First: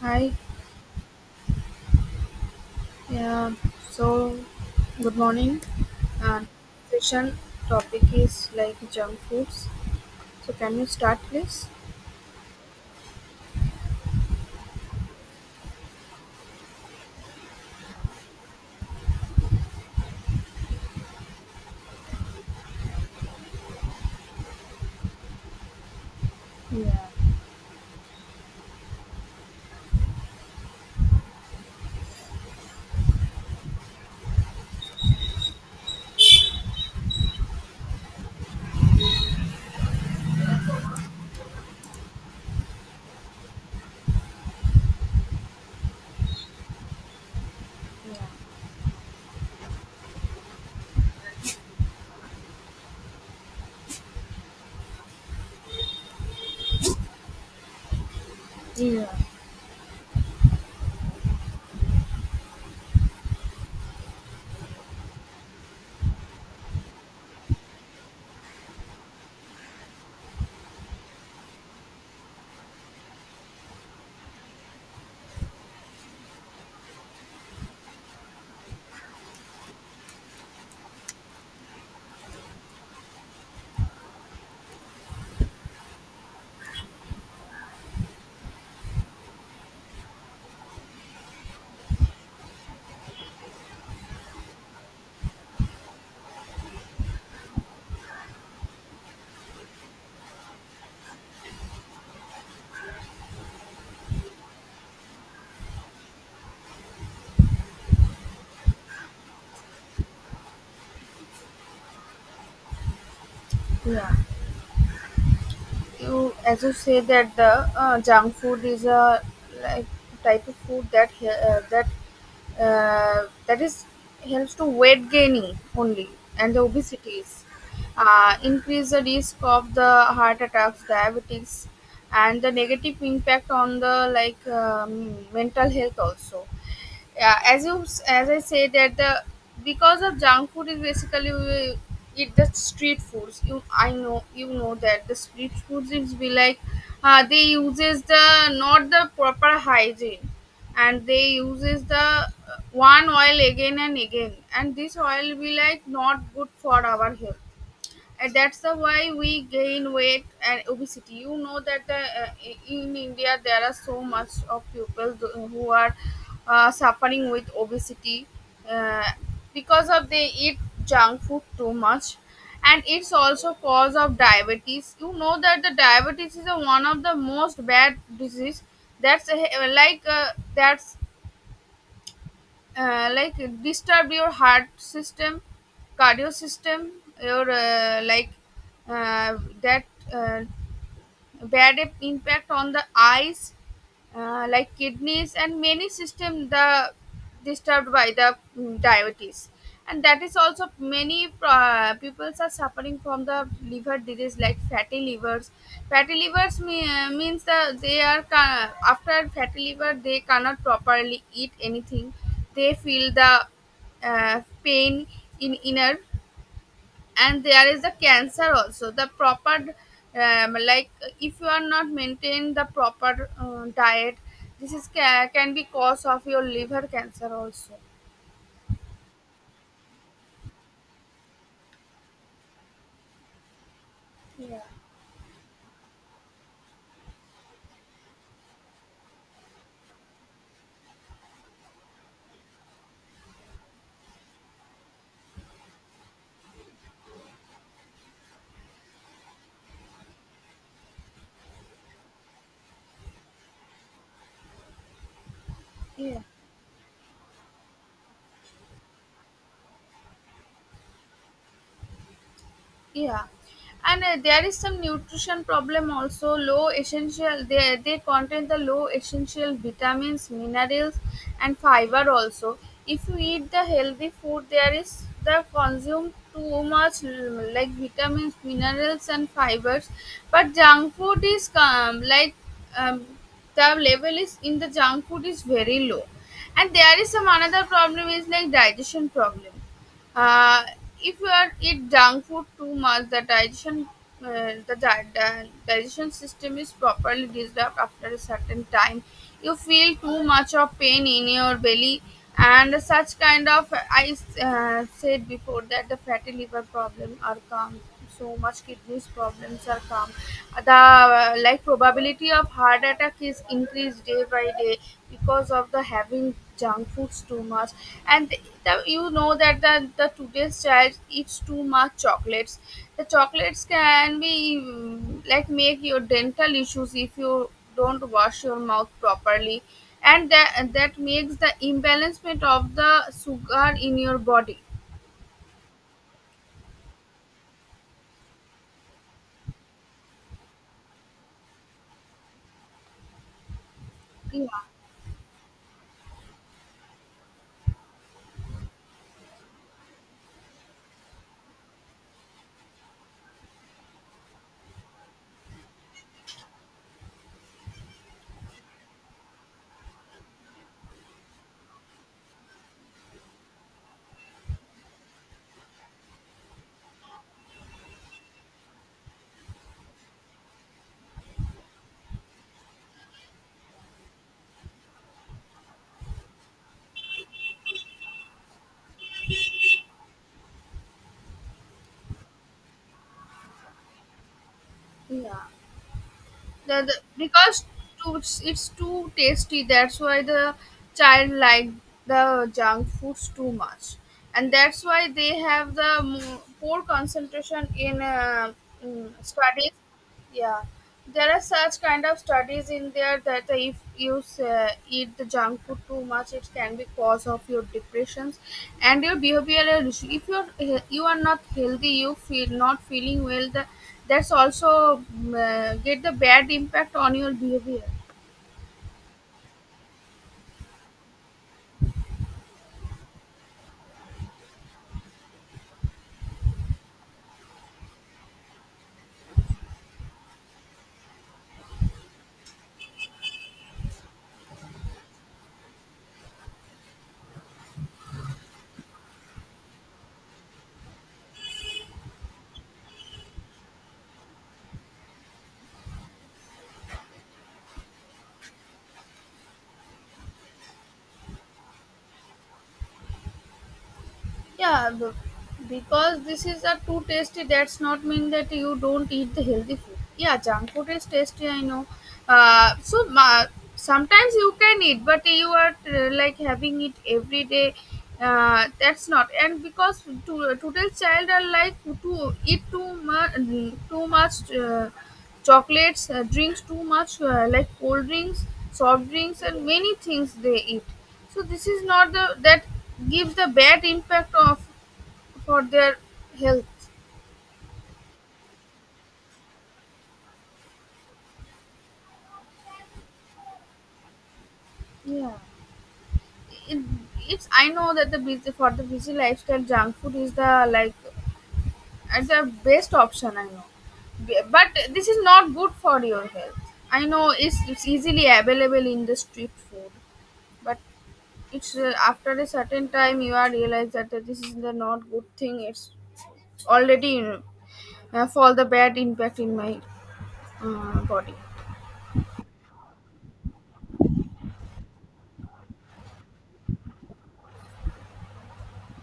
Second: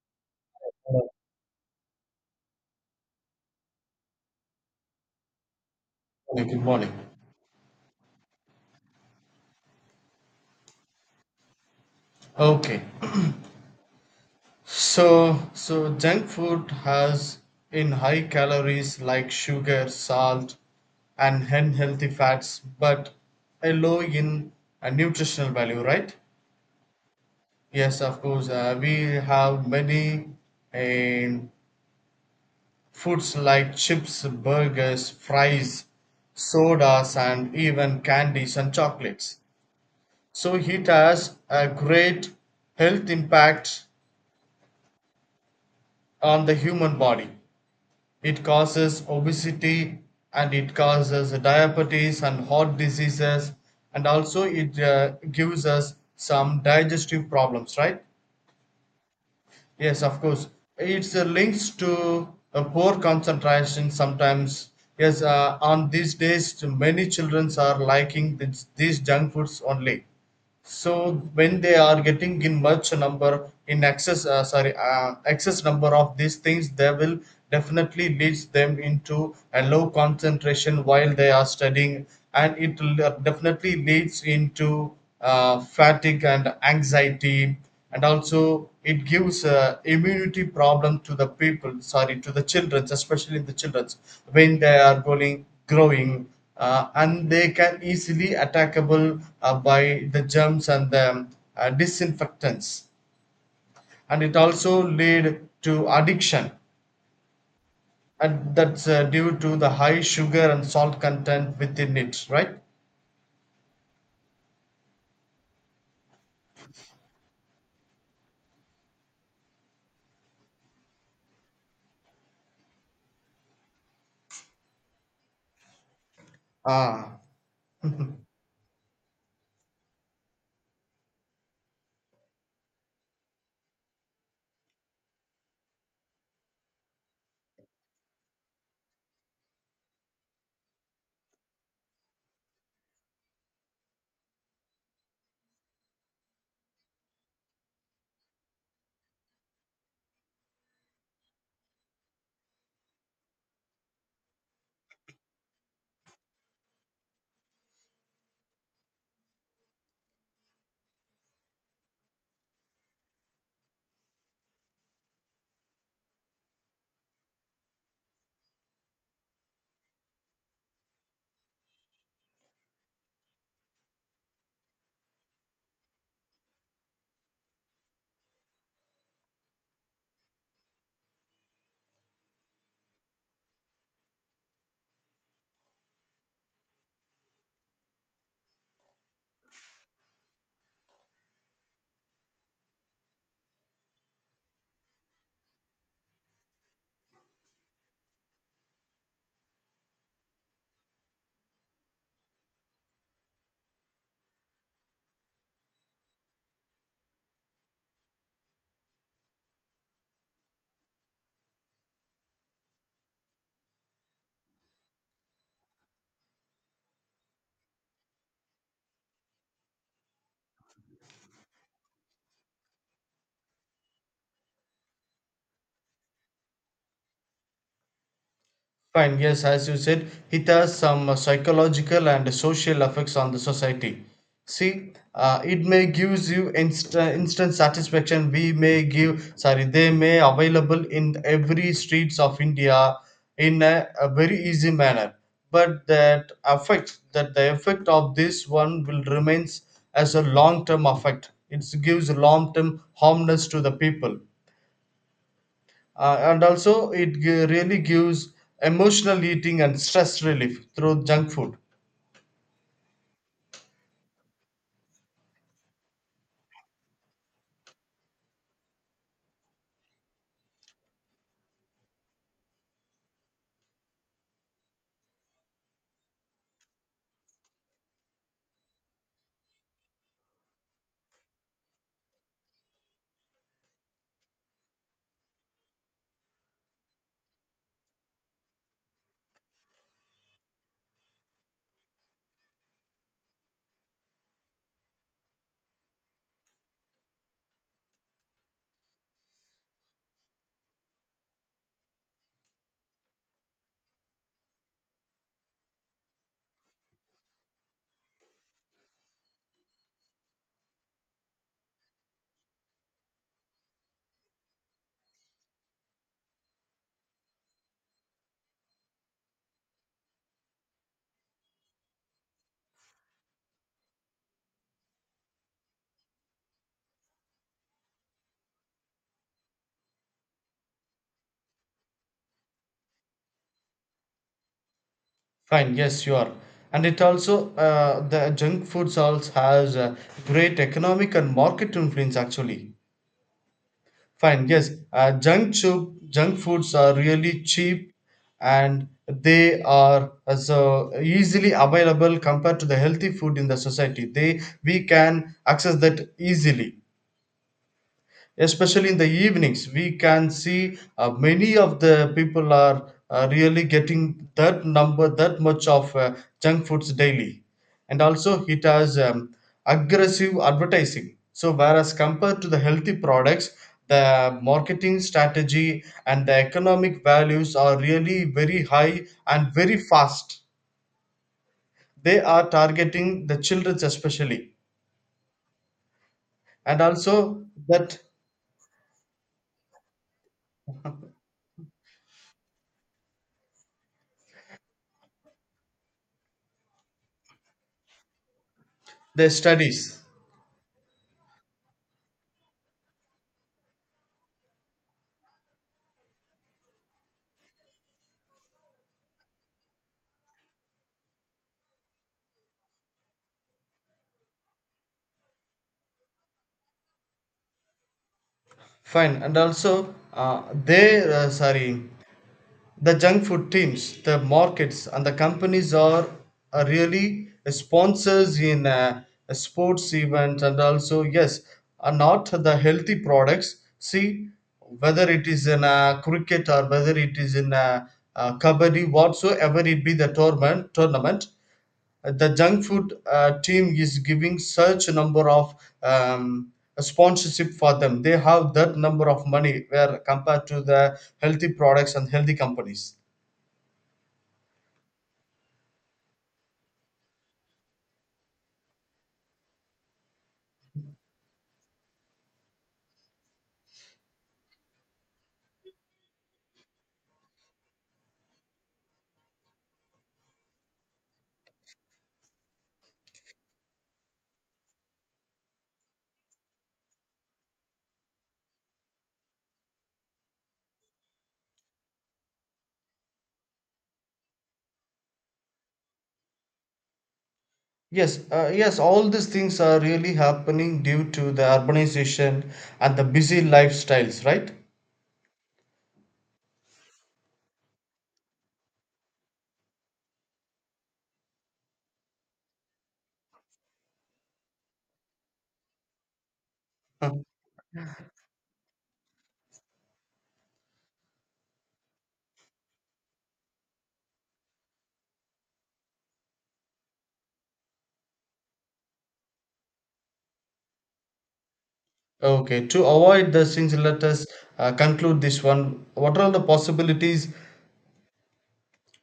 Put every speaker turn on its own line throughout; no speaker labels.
Hi, yeah, so good morning. And
Morning. Good morning.
session topic is like junk foods. So can you start please?
Okay. So junk food has in high calories like sugar, salt, and unhealthy fats, but a low in a nutritional value, right?
Yeah.
Yes, of course. We have many um, foods like chips, burgers, fries, sodas, and even candies and chocolates. So it has a great health impact on the human body. It causes obesity and it causes diabetes and heart diseases, and also it gives us some digestive problems, right?
Yeah,
Yes, of course. It's links to a poor concentration sometimes. Yes, on these days, many children are liking these junk foods only, so when they are getting in much number in excess sorry excess number of these things, they will definitely leads them into a low concentration while they are studying, and definitely leads into fatigue and anxiety, and also it gives immunity problem to the children especially the children when they are growing, and they can easily attackable by the germs and the disinfectants, and it also lead to addiction, and that's due to the high sugar and salt content within it, right?
yeah. you as you say that the junk food is a like type of food that he- that that is helps to weight gaining only, and the
Ah.
obesities increase the risk of the heart attacks, diabetes, and the negative impact on the like mental health also. Yeah, as you as I say that the because of junk food is basically we eat the street foods. You, I know, you know that the street foods is be like, they uses the not the proper hygiene, and they uses the one oil again and again, and this oil be like not good for our health. And that's the why we gain weight and obesity. You know that the, in India there are so much of who are suffering with obesity, uh, because of they eat junk food too much. And it's also cause of diabetes. You know that the diabetes is a, one of the most bad disease. That's a, like uh, that's uh, like disturb your heart system, cardio system, your like that uh, bad impact on the eyes, like kidneys and many system the disturbed by the diabetes. And that is also many people are suffering from the liver disease like fatty livers. Fatty livers means that after fatty liver they cannot properly eat anything. They feel the pain in inner. And there is the cancer also the proper, like if you are not maintain the proper diet, this can be cause of your liver cancer also.
Fine, yes, as you said, it has some psychological and social effects on the society. See, it may gives you instant satisfaction. We may give, sorry, They may available in every streets of India in a very easy manner. But that the effect of this one will remains as a long term effect. It gives long term harmness to the people,
Yeah.
and also it really gives emotional eating and stress relief through junk food.
Yeah, and there is some nutrition problem also. Low essential, they contain the low essential vitamins, minerals, and fiber also. If you eat the healthy food, there is the consume too much like vitamins, minerals, and fibers. But junk food is like um, the level is in the junk food is very low. And there is some another problem is like digestion problem. uh, if you are eat junk food too much, the digestion, digestion system is properly disturbed after a certain time. You feel too much of pain in your belly, and such kind of I said before that the fatty liver problem are comes, so much kidneys problems are come, the like probability of heart attack is increased day by day because of the having junk foods too much. And the, you know that the today's child eats too much chocolates. The chocolates can be, like, make your dental issues if you don't wash your mouth properly. And that makes the imbalancement of the sugar in your body.
Fine, yes, you are, and it also, the junk foods also has a great economic and market influence actually. Fine,
Yeah.
yes, junk foods are really cheap, and they are so easily available compared to the healthy food in the society, they we can access that easily, especially in the evenings. We can see many of the people are really getting that number, that much of junk foods daily. And also it has aggressive advertising, so whereas compared to the healthy products, the marketing strategy and the economic values are really very high and very fast. They are targeting the children especially,
Yeah, the,
and
the
also
because
that
too, it's too tasty, that's why the child like the junk foods too much. And that's why they have the poor concentration in
their
studies.
studies.
Yeah, there are such kind of studies in there that if you eat the junk food too much, it can be cause of your depressions and your behavioral issue. If you are you are not healthy, you feel not feeling well. The, that's also get the bad impact on your behavior.
Fine, and also, the junk food teams, the markets, and the companies are really sponsors in sports events, and also yes, are not the healthy products. See, whether it is in cricket or whether it is in kabaddi, whatsoever it be the tournament, the junk food team is giving such a number of um, sponsorship for them. They have that number of money where compared to the healthy products and healthy companies.
Yeah, because this is a too tasty. That's not mean that you don't eat the healthy food. Yeah, junk food is tasty. I know. So ma sometimes you can eat, but you are like having it every day. That's not. And because to, today's child are like to eat too much, too much. Chocolates, drinks too much, like cold drinks, soft drinks and many things they eat. So this is not the that gives the bad impact of for their health.
Yes, yes, all these things are really happening due to the urbanization and the busy lifestyles, right?
Yeah. It, it's, I know that the busy, for the busy lifestyle, junk food is the like at the best option. I know, but this is not good for your health. I
Huh.
know it's easily available in the street food, but it's, after a certain time you are realize that this is the not good thing. It's already for the bad impact in my body.
Okay, to avoid the things, let us conclude this one. What are the possibilities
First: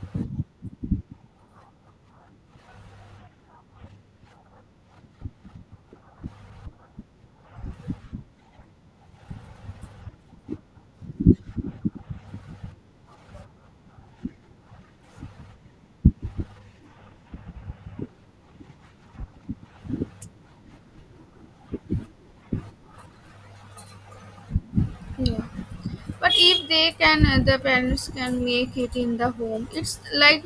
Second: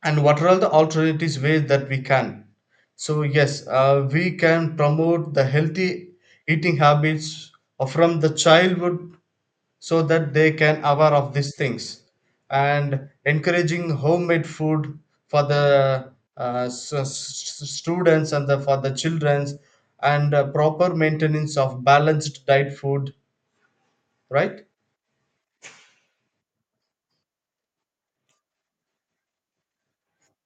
and what are all the alternatives ways that we can, so yes, we can promote the healthy eating habits from the childhood, so that they can aware of these things, and encouraging homemade food for the students and the, for the childrens, and proper maintenance of balanced diet food, right?
Yeah. But if they can, the parents can make it in the home. It's like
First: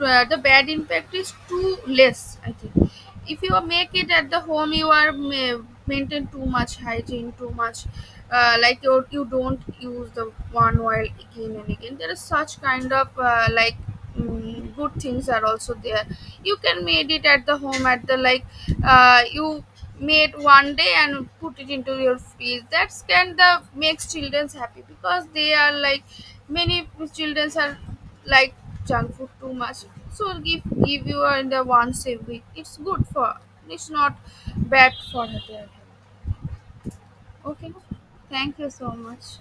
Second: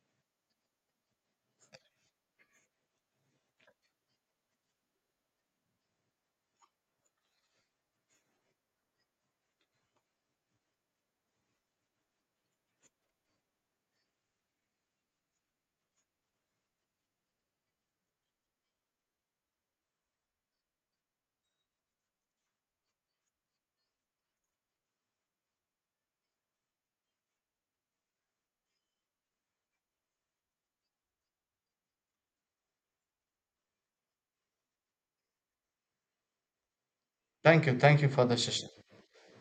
the bad impact is too less, I think. If you make it at the home, you are maintain too much hygiene, too much. Like you don't use the one oil again and again. There is such kind of good things are also there. You can made it at the home at the like you made one day and put it into your fridge. That's can the makes children happy because they are like many children are like junk food too much. So give you in the once a week, it's good for, it's not bad for her.
thank
Okay,
you thank you for the
thank you
session.
so much.